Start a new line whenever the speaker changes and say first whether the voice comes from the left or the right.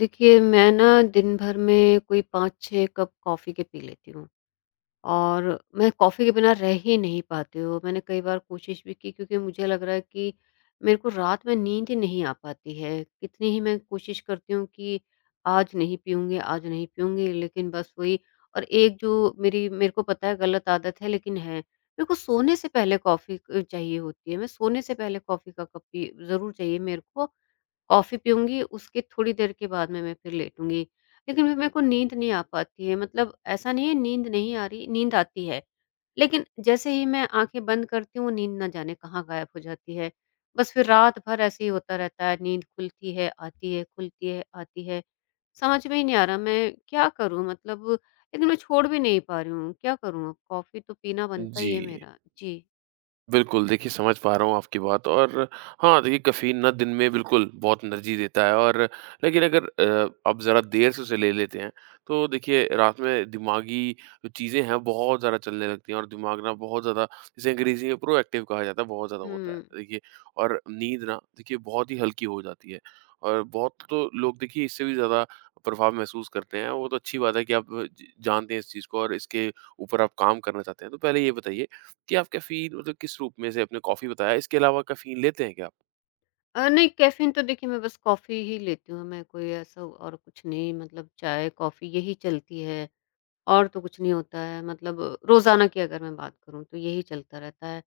left: देखिए, मैं ना दिन भर में कोई 5-6 कप कॉफ़ी के पी लेती हूँ और मैं कॉफ़ी के बिना रह ही नहीं पाती हूँ। मैंने कई बार कोशिश भी की क्योंकि मुझे लग रहा है कि मेरे को रात में नींद ही नहीं आ पाती है। कितनी ही मैं कोशिश करती हूँ कि आज नहीं पीऊँगी, लेकिन बस वही। और एक जो मेरी मेरे को पता है गलत आदत है लेकिन है, मेरे को सोने से पहले कॉफ़ी चाहिए होती है। मैं सोने से पहले कॉफ़ी का कप पी ज़रूर चाहिए मेरे को। कॉफ़ी पीऊँगी, उसके थोड़ी देर के बाद में मैं फिर लेटूँगी। लेकिन फिर मेरे को नींद नहीं आ पाती है, मतलब ऐसा नहीं है नींद नहीं आ रही, नींद आती है। लेकिन जैसे ही मैं आँखें बंद करती हूँ, नींद ना जाने कहाँ गायब हो जाती है। बस फिर रात भर ऐसे ही होता रहता है, नींद खुलती है, आती है, खुलती है, आती है। समझ में ही नहीं आ रहा मैं क्या करूँ मतलब, लेकिन मैं छोड़ भी नहीं पा रही हूँ, क्या करूँ अब? कॉफ़ी तो पीना बनता
right: जी,
left: ही है मेरा। जी।
right: बिल्कुल। देखिए, समझ पा रहा हूँ आपकी बात। और हाँ, देखिए कैफ़ीन ना दिन में बिल्कुल बहुत एनर्जी देता है। और लेकिन अगर आप ज़रा देर से उसे ले लेते हैं, तो देखिए रात में दिमागी जो चीज़ें हैं बहुत ज़्यादा चलने लगती हैं, और दिमाग ना बहुत ज़्यादा, जिसे अंग्रेज़ी में प्रोएक्टिव कहा जाता है, बहुत ज़्यादा होता है।
left: हुँ।
right: देखिए, और नींद ना देखिए बहुत ही हल्की हो जाती है। और बहुत तो लोग देखिए इससे भी ज़्यादा प्रभाव महसूस करते हैं। वो तो अच्छी बात है कि आप ज जानते हैं इस चीज़ को, और इसके ऊपर आप काम करना चाहते हैं। तो पहले ये बताइए कि आप कैफ़ीन मतलब किस रूप में? जैसे आपने कॉफ़ी बताया, इसके अलावा कैफ़ीन लेते हैं क्या आप?
left: नहीं कैफ़ीन तो देखिए मैं बस कॉफ़ी ही लेती हूँ, मैं कोई ऐसा और कुछ नहीं मतलब चाय, कॉफ़ी यही चलती है। और तो कुछ नहीं होता है मतलब रोज़ाना की अगर मैं बात करूँ तो यही चलता रहता है।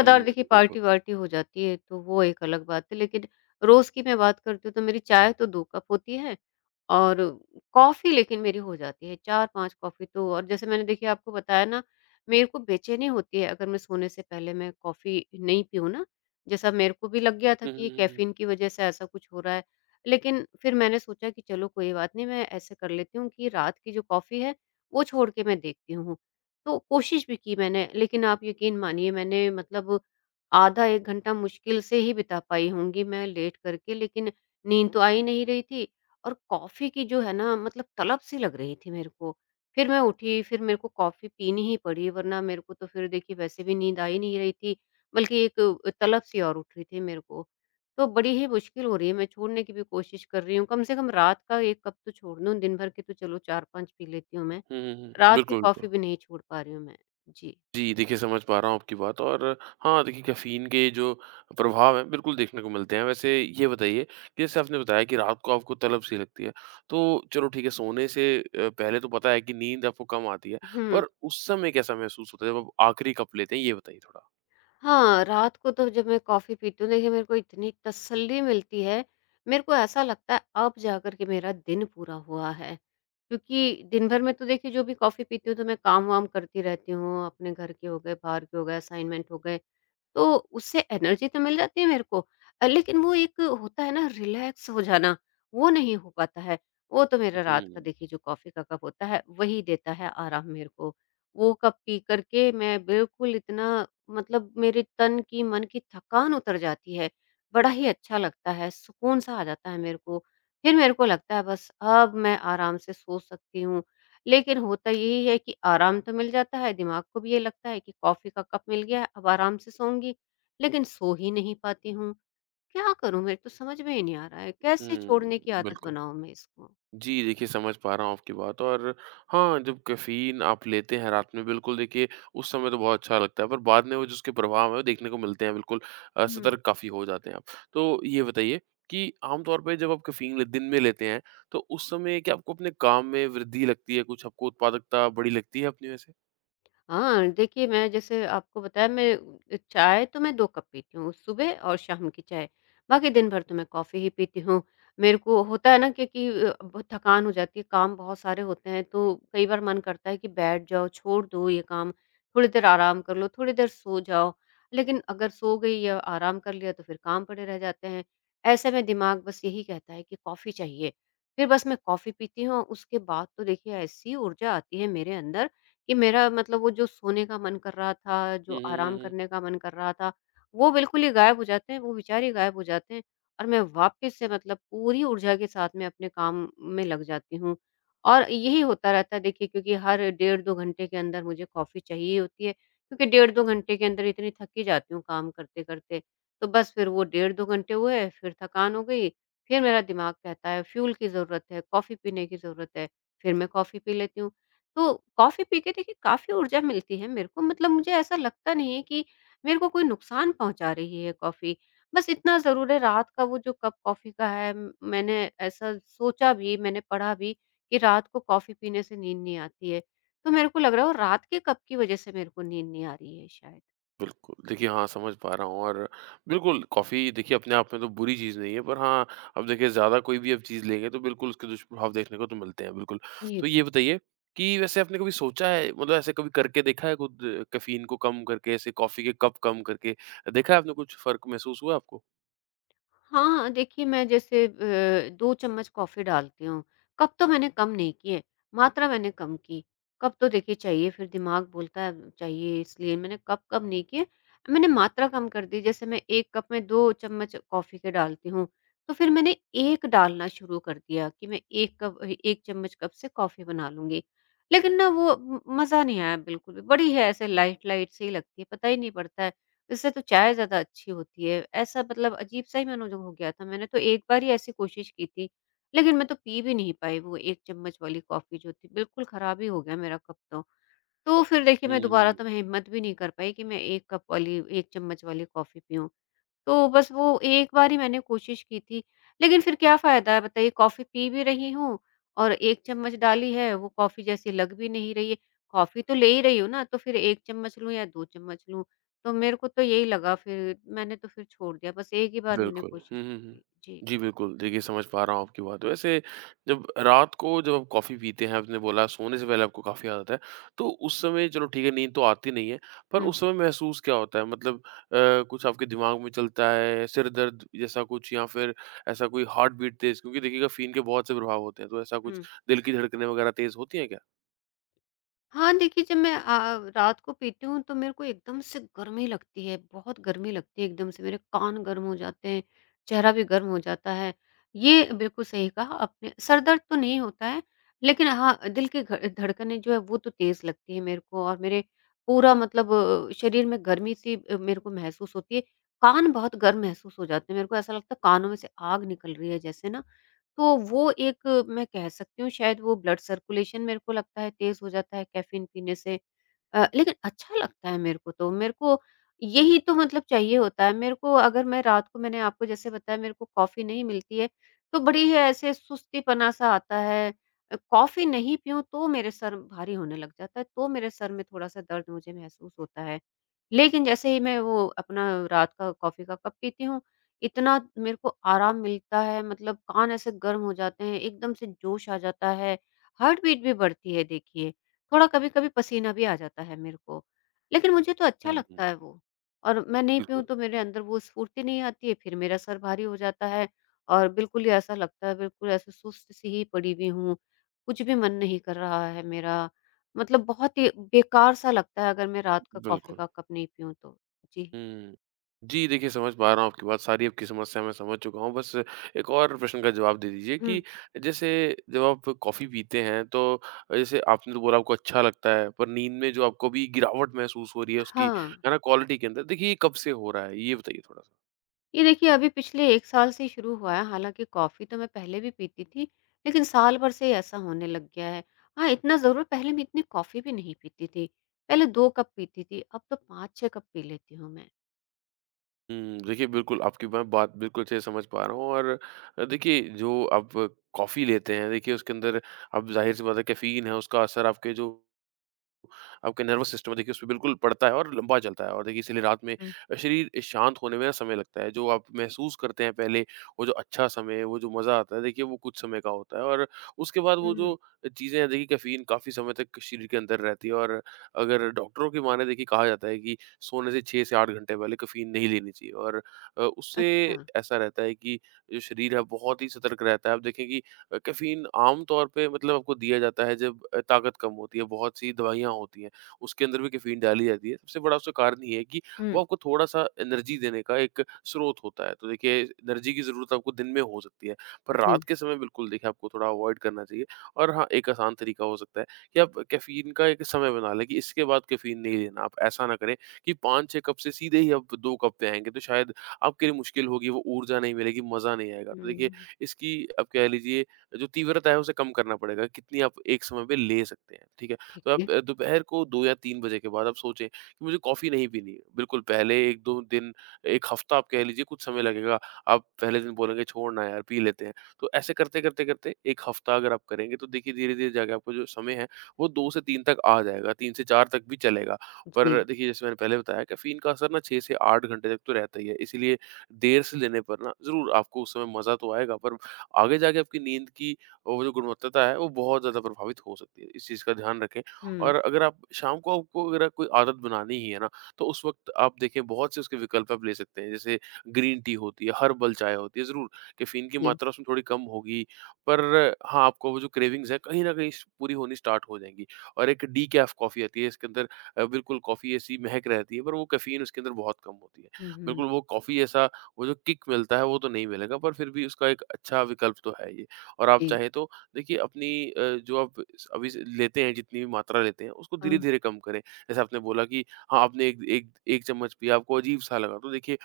right: हुँ, हुँ,
left: देखिए
right: हुँ, बिल्कुल।
left: पार्टी-वार्टी हो जाती है तो वो एक अलग बात है, लेकिन रोज़ की मैं बात करती हूँ तो मेरी चाय तो 2 कप होती है और कॉफ़ी लेकिन मेरी हो जाती है 4-5 कॉफ़ी तो। और जैसे मैंने देखिए आपको बताया ना, मेरे को बेचैनी होती है अगर मैं सोने से पहले मैं कॉफ़ी नहीं पीऊँ ना, जैसा मेरे को भी लग गया था
right: हुँ, हुँ,
left: कि ये
right: हुँ, हुँ।
left: कैफ़ीन की वज़ह से ऐसा कुछ हो रहा है। लेकिन फिर मैंने सोचा कि चलो कोई बात नहीं मैं ऐसे कर लेती हूँ कि रात की जो कॉफ़ी है वो छोड़ के मैं देखती हूँ। तो कोशिश भी की मैंने, लेकिन आप यकीन मानिए मैंने मतलब आधा 1 घंटा मुश्किल से ही बिता पाई होंगी मैं लेट करके, लेकिन नींद तो आ ही नहीं रही थी और कॉफ़ी की जो है ना मतलब तलब सी लग रही थी मेरे को। फिर मैं उठी, फिर मेरे को कॉफ़ी पीनी ही पड़ी वरना मेरे को तो फिर देखिए वैसे भी नींद आ ही नहीं रही थी, बल्कि एक तलब सी और उठ रही थी मेरे को। तो बड़ी ही मुश्किल हो रही है, मैं छोड़ने की भी कोशिश कर रही हूँ, कम से कम रात का 1 कप तो छोड़ दूँ, दिन भर के तो चलो 4-5 पी लेती हूँ मैं।
right: हुँ, हुँ, हुँ।
left: रात की
right: बिल्कुल, बिल्कुल।
left: कॉफ़ी भी नहीं छोड़ पा रही हूँ मैं। जी।
right: जी, देखिए समझ पा रहा हूँ आपकी बात। और हाँ, देखिए कैफ़ीन के जो प्रभाव हैं, बिल्कुल देखने को मिलते हैं। वैसे ये बताइए कि जैसे आपने बताया कि रात को आपको तलब सी लगती है, तो चलो ठीक है। सोने से पहले तो पता है कि नींद आपको कम आती है,
left: हुँ।
right: पर उस समय कैसा महसूस होता है जब आप आखिरी कप लेते हैं, ये बताइए थोड़ा?
left: हाँ, रात को तो जब मैं कॉफ़ी पीती हूँ, देखिए मेरे को इतनी तसल्ली मिलती है, मेरे को ऐसा लगता है अब जाकर के मेरा दिन पूरा हुआ है। क्योंकि दिन भर में तो देखिए जो भी कॉफ़ी पीती हूँ तो मैं काम-वाम करती रहती हूँ, अपने घर के हो गए, बाहर के हो गए, असाइनमेंट हो गए। तो उससे एनर्जी तो मिल जाती है मेरे को, लेकिन वो एक होता है ना रिलैक्स हो जाना, वो नहीं हो पाता है। वो तो मेरा रात
right: हुँ,
left: का देखिए जो कॉफ़ी का कप होता है, वही देता है आराम मेरे को। वो कप पी कर के मैं बिल्कुल इतना मतलब मेरे तन की, मन की थकान उतर जाती है। बड़ा ही अच्छा लगता है, सुकून-सा आ जाता है मेरे को। फिर मेरे को लगता है बस अब मैं आराम से सो सकती हूँ। लेकिन होता यही है कि आराम तो मिल जाता है, दिमाग को भी ये लगता है कि कॉफ़ी का कप मिल गया है, अब आराम से सोऊँगी, लेकिन सो ही नहीं पाती हूँ। क्या करूँ? मेरे तो समझ में ही नहीं आ रहा है, कैसे
right: हुँ,
left: छोड़ने की आदत
right: बिल्कुल।
left: बनाऊँ मैं इसको?
right: जी, देखिए समझ पा रहा हूँ आपकी बात। और हाँ, जब कैफ़ीन आप लेते हैं रात में, बिल्कुल देखिए उस समय तो बहुत अच्छा लगता है, पर बाद में वो जो उसके प्रभाव हैं वो देखने को मिलते हैं बिल्कुल।
left: हुँ।
right: सतर्क काफ़ी हो जाते हैं आप। तो ये बताइए कि आम तौर पे जब आप कैफ़ीन ले दिन में लेते हैं, तो उस समय क्या आपको अपने काम में वृद्धि लगती है? कुछ आपको उत्पादकता बड़ी लगती है अपनी, वैसे?
left: हाँ, देखिए मैं जैसे आपको बताया, मैं चाय तो मैं 2 कप पीती हूँ, सुबह और शाम की चाय। बाकी दिन भर तो मैं कॉफ़ी ही पीती हूँ। मेरे को होता है ना कि बहुत थकान हो जाती है, काम बहुत सारे होते हैं तो कई बार मन करता है कि बैठ जाओ, छोड़ दो ये काम, थोड़ी देर आराम कर लो, थोड़ी देर सो जाओ। लेकिन अगर सो गई या आराम कर लिया तो फिर काम पड़े रह जाते हैं। ऐसे में दिमाग बस यही कहता है कि कॉफ़ी चाहिए। फिर बस मैं कॉफ़ी पीती हूँ, उसके बाद तो देखिए ऐसी ऊर्जा आती है मेरे अंदर कि मेरा मतलब वो जो सोने का मन कर रहा था, जो
right: हुँ, हुँ,
left: आराम
right: हुँ, हुँ।
left: करने का मन कर रहा था, वो बिल्कुल ही गायब हो जाते हैं, वो विचार ही गायब हो जाते हैं और मैं वापस से मतलब पूरी ऊर्जा के साथ में अपने काम में लग जाती हूँ। और यही होता रहता है देखिए क्योंकि हर डेढ़ 2 घंटे के अंदर मुझे कॉफ़ी चाहिए होती है, क्योंकि डेढ़ 2 घंटे के अंदर इतनी थकी जाती हूँ काम करते-करते। तो बस फिर वो डेढ़ 2 घंटे हुए, फिर थकान हो गई, फिर मेरा दिमाग कहता है फ्यूल की ज़रूरत है, कॉफ़ी पीने की ज़रूरत है, फिर मैं कॉफ़ी पी लेती हूँ। तो कॉफ़ी पी के देखिए काफ़ी ऊर्जा मिलती है मेरे को, मतलब मुझे ऐसा लगता नहीं है कि मेरे को कोई नुकसान पहुँचा रही है कॉफ़ी। बस इतना ज़रूर है रात का वो जो कप कॉफ़ी का है, म मैंने ऐसा सोचा भी, मैंने पढ़ा भी कि रात को कॉफ़ी पीने से नींद नहीं आती है। तो मेरे को लग रहा है वो रात के कप की वज़ह से मेरे को नींद नहीं आ रही है शायद।
right: बिल्कुल। देखिए, हाँ, समझ पा रहा हूँ। और बिल्कुल, कॉफ़ी देखिए अपने आप में तो बुरी चीज़ नहीं है, पर हाँ, अब देखिए ज़्यादा कोई भी अब चीज़ लेंगे तो बिल्कुल उसके दुष्प्रभाव देखने को तो मिलते हैं, बिल्कुल।
left: जी।
right: तो ये बताइए कि वैसे आपने कभी सोचा है, मतलब ऐसे कभी करके देखा है खुद, कैफ़ीन को कम करके, ऐसे कॉफ़ी के कप कम करके, देखा है आपने कुछ फ़र्क महसूस हुआ आपको?
left: हाँ, हाँ, देखिए मैं जैसे 2 चम्मच कॉफ़ी डालती हूँ, कप तो मैंने कम नहीं किए, मात्रा मैंने कम की। कप तो देखिए चाहिए, फिर दिमाग बोलता है चाहिए, इसलिए मैंने कप कम नहीं किए, मैंने मात्रा कम कर दी। जैसे मैं 1 कप में 2 चम्मच कॉफ़ी के डालती हूँ, तो फिर मैंने 1 डालना शुरू कर दिया कि मैं 1 कप 1 चम्मच कप से कॉफ़ी बना लूँगी। लेकिन ना वो म मज़ा नहीं आया बिल्कुल भी, बड़ी है ऐसे लाइट-लाइट सी लगती है, पता ही नहीं पड़ता है, इससे तो चाय ज़्यादा अच्छी होती है। ऐसा मतलब अजीब-सा ही मन मुझे हो गया था। मैंने तो एक बार ही ऐसी कोशिश की थी, लेकिन मैं तो पी भी नहीं पाई वो 1 चम्मच वाली कॉफ़ी जो थी, बिल्कुल ख़राब ही हो गया मेरा कप तो। तो फिर देखिए
right: हुँ,
left: मैं दोबारा
right: हुँ,
left: तो मैं हिम्मत भी नहीं कर पाई कि मैं 1 कप वाली 1 चम्मच वाली कॉफ़ी पीऊँ। तो बस वो एक बार ही मैंने कोशिश की थी। लेकिन फिर क्या फ़ायदा है बताइए, कॉफ़ी पी भी रही हूँ और 1 चम्मच डाली है, वो कॉफ़ी जैसी लग भी नहीं रही है। कॉफ़ी तो ले ही रही हूँ ना, तो फिर 1 चम्मच लूँ या 2 चम्मच लूँ? तो मेरे को तो यही लगा, फिर मैंने तो फिर छोड़ दिया। बस एक ही बार मैंने
right: बिल्कुल। हुँ,
left: कोशिश
right: हुँ,
left: की
right: हुँ।
left: थी। जी।
right: जी, बिल्कुल। देखिए, समझ पा रहा हूँ आपकी बात। वैसे जब रात को जब आप कॉफ़ी पीते हैं, आपने बोला सोने से पहले आपको काफ़ी आदत है, तो उस समय चलो ठीक है, नींद तो आती नहीं है, पर
left: हुँ,
right: उस समय महसूस क्या होता है? मतलब, कुछ आपके दिमाग में चलता है, सिर दर्द जैसा कुछ, या फिर ऐसा कोई हार्ट बीट तेज़, क्योंकि देखिए कैफ़ीन के बहुत से प्रभाव होते हैं, तो ऐसा कुछ
left: हुँ।
right: दिल की धड़कनें वग़ैरह तेज़ होती हैं क्या?
left: हाँ, देखिए जब मैं रात को पीती हूँ तो मेरे को एकदम से गर्मी लगती है, बहुत गर्मी लगती है, एकदम से मेरे कान गर्म हो जाते हैं, चेहरा भी गर्म हो जाता है। ये बिल्कुल सही कहा आपने, सर दर्द तो नहीं होता है, लेकिन हाँ, दिल की घ धड़कनें जो है वो तो तेज़ लगती है मेरे को और मेरे पूरा मतलब शरीर में गर्मी-सी मेरे को महसूस होती है। कान बहुत गर्म महसूस हो जाते हैं, मेरे को ऐसा लगता है कानों में से आग निकल रही है जैसे ना, तो वो एक मैं कह सकती हूँ शायद वो ब्लड सर्कुलेशन मेरे को लगता है तेज़ हो जाता है कैफ़ीन पीने से। लेकिन अच्छा लगता है मेरे को तो, मेरे को यही तो मतलब चाहिए होता है। मेरे को अगर मैं रात को मैंने आपको जैसे बताया मेरे को कॉफ़ी नहीं मिलती है, तो बड़ी है ऐसे सुस्ती-पना-सा आता है। कॉफ़ी नहीं पीऊँ तो मेरे सर भारी होने लग जाता है, तो मेरे सर में थोड़ा-सा दर्द मुझे महसूस होता है। लेकिन जैसे ही मैं वो अपना रात का कॉफ़ी का कप पीती हूँ, इतना मेरे को आराम मिलता है, मतलब कान ऐसे गर्म हो जाते हैं, एकदम से जोश आ जाता है, हार्ट बीट भी बढ़ती है देखिए, थोड़ा कभी-कभी पसीना भी आ जाता है मेरे को। लेकिन मुझे तो अच्छा
right: हुँ, हुँ।
left: लगता है वो। और मैं नहीं
right: बिल्कुल,
left: पीऊँ तो मेरे अंदर वो स्फूर्ति नहीं आती है, फिर मेरा सर भारी हो जाता है और बिल्कुल ही ऐसा लगता है, बिल्कुल ऐसे सुस्त सी ही पड़ी हुई हूँ, कुछ भी मन नहीं कर रहा है मेरा मतलब, बहुत ही बेकार-सा लगता है अगर मैं रात का कॉफ़ी
right: बिल्कुल।
left: का कप नहीं पीऊँ तो। जी।
right: हुँ। जी, देखिए समझ पा रहा हूँ आपकी बात सारी, आपकी समस्या मैं समझ चुका हूँ। बस एक और प्रश्न का जवाब दे दीजिए
left: हुँ।
right: कि जैसे, जब आप कॉफ़ी पीते हैं, तो जैसे आपने तो बोला आपको अच्छा लगता है, पर नींद में जो आपको अभी गिरावट महसूस हो रही है उसकी,
left: हाँ,
right: है ना, क्वालिटी के अंदर, देखिए ये कब से हो रहा है? ये बताइए थोड़ा-सा।
left: ये देखिए अभी पिछले 1 साल से ही शुरू हुआ है, हालाँकि कॉफ़ी तो मैं पहले भी पीती थी, लेकिन साल भर से ही ऐसा होने लग गया है। हाँ, इतना ज़रूर पहले मैं इतनी कॉफ़ी भी नहीं पीती थी, पहले 2 कप पीती थी, अब तो 5-6 कप पी लेती हूँ मैं।
right: हुँ, देखिए बिल्कुल आपकी मैं बात बिल्कुल अच्छे से समझ पा रहा हूँ। और देखिए जो आप कॉफ़ी लेते हैं, देखिए उसके अंदर अब ज़ाहिर-सी बात है कैफ़ीन है। उसका असर आपके जो आपके नर्वस सिस्टम, देखिए उस पे बिल्कुल पड़ता है, और लंबा चलता है। और देखिए इसीलिए रात में
left: हुँ।
right: शरीर शांत होने में ना समय लगता है, जो आप महसूस करते हैं पहले, वो जो अच्छा समय, वो जो मज़ा आता है देखिए, वो कुछ समय का होता है। और उसके बाद वो
left: हुँ,
right: जो चीज़ें हैं देखिए, कैफ़ीन काफ़ी समय तक शरीर के अंदर रहती है। और अगर डॉक्टरों की माने, देखिए कहा जाता है कि सोने से 6 से 8 घंटे पहले कैफ़ीन नहीं लेनी चाहिए। और उससे
left: अच्छा।
right: ऐसा रहता है कि जो शरीर है बहुत ही सतर्क रहता है। आप देखें कि कैफ़ीन आम तौर पे मतलब आपको दिया जाता है जब ताकत कम होती है। बहुत सी दवाइयाँ होती हैं उसके अंदर भी कैफ़ीन डाली जाती है। सबसे बड़ा उसका कारण ये है कि वो
left: हुँ।
right: आपको थोड़ा-सा एनर्जी देने का एक स्रोत होता है। तो देखिए एनर्जी की ज़रूरत आपको दिन में हो सकती है, पर रात
left: जी।
right: के समय बिल्कुल देखिए आपको थोड़ा अवॉइड करना चाहिए। और हाँ, एक आसान तरीका हो सकता है कि आप कैफ़ीन का एक समय बना लें, कि इसके बाद कैफ़ीन नहीं लेना। आप ऐसा ना करें कि 5-6 कप से सीधे ही आप 2 कप पे आएँगे, तो शायद आपके लिए मुश्किल होगी, वो ऊर्जा नहीं मिलेगी, मज़ा नहीं आएगा। तो देखिए
left: हुँ,
right: इसकी आप कह लीजिए, जो तीव्रता है उसे कम करना पड़ेगा, कितनी आप एक समय पे ले सकते हैं। ठीक है?
left: ठीक
right: तो
left: है।
right: आप दोपहर को 2 या 3 बजे के बाद आप सोचें कि मुझे कॉफ़ी नहीं पीनी है। बिल्कुल पहले 1-2 दिन, 1 हफ़्ता, आप कह लीजिए कुछ समय लगेगा। आप पहले दिन बोलेंगे छोड़ ना यार, पी लेते हैं। तो ऐसे करते, करते, करते 1 हफ़्ता अगर आप करेंगे, तो देखिए धीरे-धीरे जाके आपका जो समय है वो 2 से 3 तक आ जाएगा, 3 से 4 तक भी चलेगा। पर
left: जी।
right: देखिए जैसे मैंने पहले बताया, कैफ़ीन का असर ना 6 से 8 घंटे तक तो रहता ही है। इसीलिए देर से लेने पर ना ज़रूर आपको उस समय मज़ा तो आएगा, पर आगे जाके आपकी नींद की वो जो गुणवत्ता है वो बहुत ज़्यादा प्रभावित हो सकती है। इस चीज़ का ध्यान रखें।
left: हुँ।
right: और अगर आप शाम को, आपको अगर कोई आदत बनानी ही है ना, तो उस वक़्त आप देखें बहुत से उसके विकल्प आप ले सकते हैं। जैसे, ग्रीन टी होती है, हर्बल चाय होती है। ज़रूर कैफ़ीन की
left: जी।
right: मात्रा उसमें थोड़ी कम होगी, पर हाँ, आपको वो जो क्रेविंग्स हैं कहीं न कहीं स पूरी होनी स्टार्ट हो जाएँगी। और एक डिकैफ़ कॉफ़ी आती है, इसके अंदर बिल्कुल कॉफ़ी ऐसी महक रहती है, पर वो कैफ़ीन उसके अंदर बहुत कम होती है।
left: हुँ, हुँ।
right: बिल्कुल वो कॉफ़ी जैसा वो जो किक मिलता है, वो तो नहीं मिलेगा, पर फिर भी उसका एक अच्छा विकल्प तो है ये। और आप
left: जी।
right: चाहें तो देखिए अपनी, जो आप अभी से लेते हैं जितनी भी मात्रा लेते हैं उसको
left: हाँ,
right: धीरे-धीरे कम करें। जैसे आपने बोला कि हाँ, आपने एक एक एक चम्मच पिया आपको अजीब-सा लगा, तो देखिए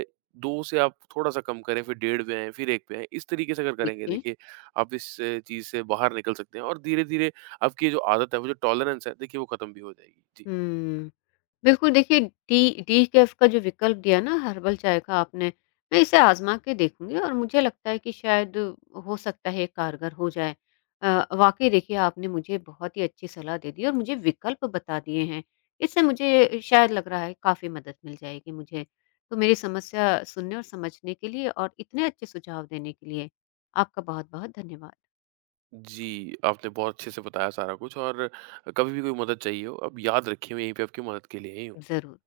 right: अ, 2 से आप थोड़ा-सा कम करें, फिर डेढ़ पे आएँ, फिर 1 पे आएँ। इस तरीके से अगर
left: ठीक
right: करेंगे
left: है।
right: देखिए, आप इस चीज़ से बाहर निकल सकते हैं, और धीरे-धीरे आपकी ये जो आदत है, वो जो टॉलरेंस है देखिए, वो खत्म भी हो जाएगी। जी।
left: हुँ। बिल्कुल देखिए, टी डीकैफ़ का जो विकल्प दिया ना, हर्बल चाय का आपने, मैं इसे आज़मा के देखूँगी और मुझे लगता है कि शायद हो सकता है ये कारगर हो जाए। वाक़ई देखिए आपने मुझे बहुत ही अच्छी सलाह दे दी और मुझे विकल्प बता दिए हैं। इससे मुझे शायद लग रहा है काफ़ी मदद मिल जाएगी मुझे। तो मेरी समस्या सुनने और समझने के लिए और इतने अच्छे सुझाव देने के लिए आपका बहुत-बहुत धन्यवाद।
right: जी, आपने बहुत अच्छे से बताया सारा कुछ। और कभी भी कोई मदद चाहिए हो, आप याद रखिए मैं यहीं पे आपकी मदद के लिए ही हूँ।
left: ज़रूर।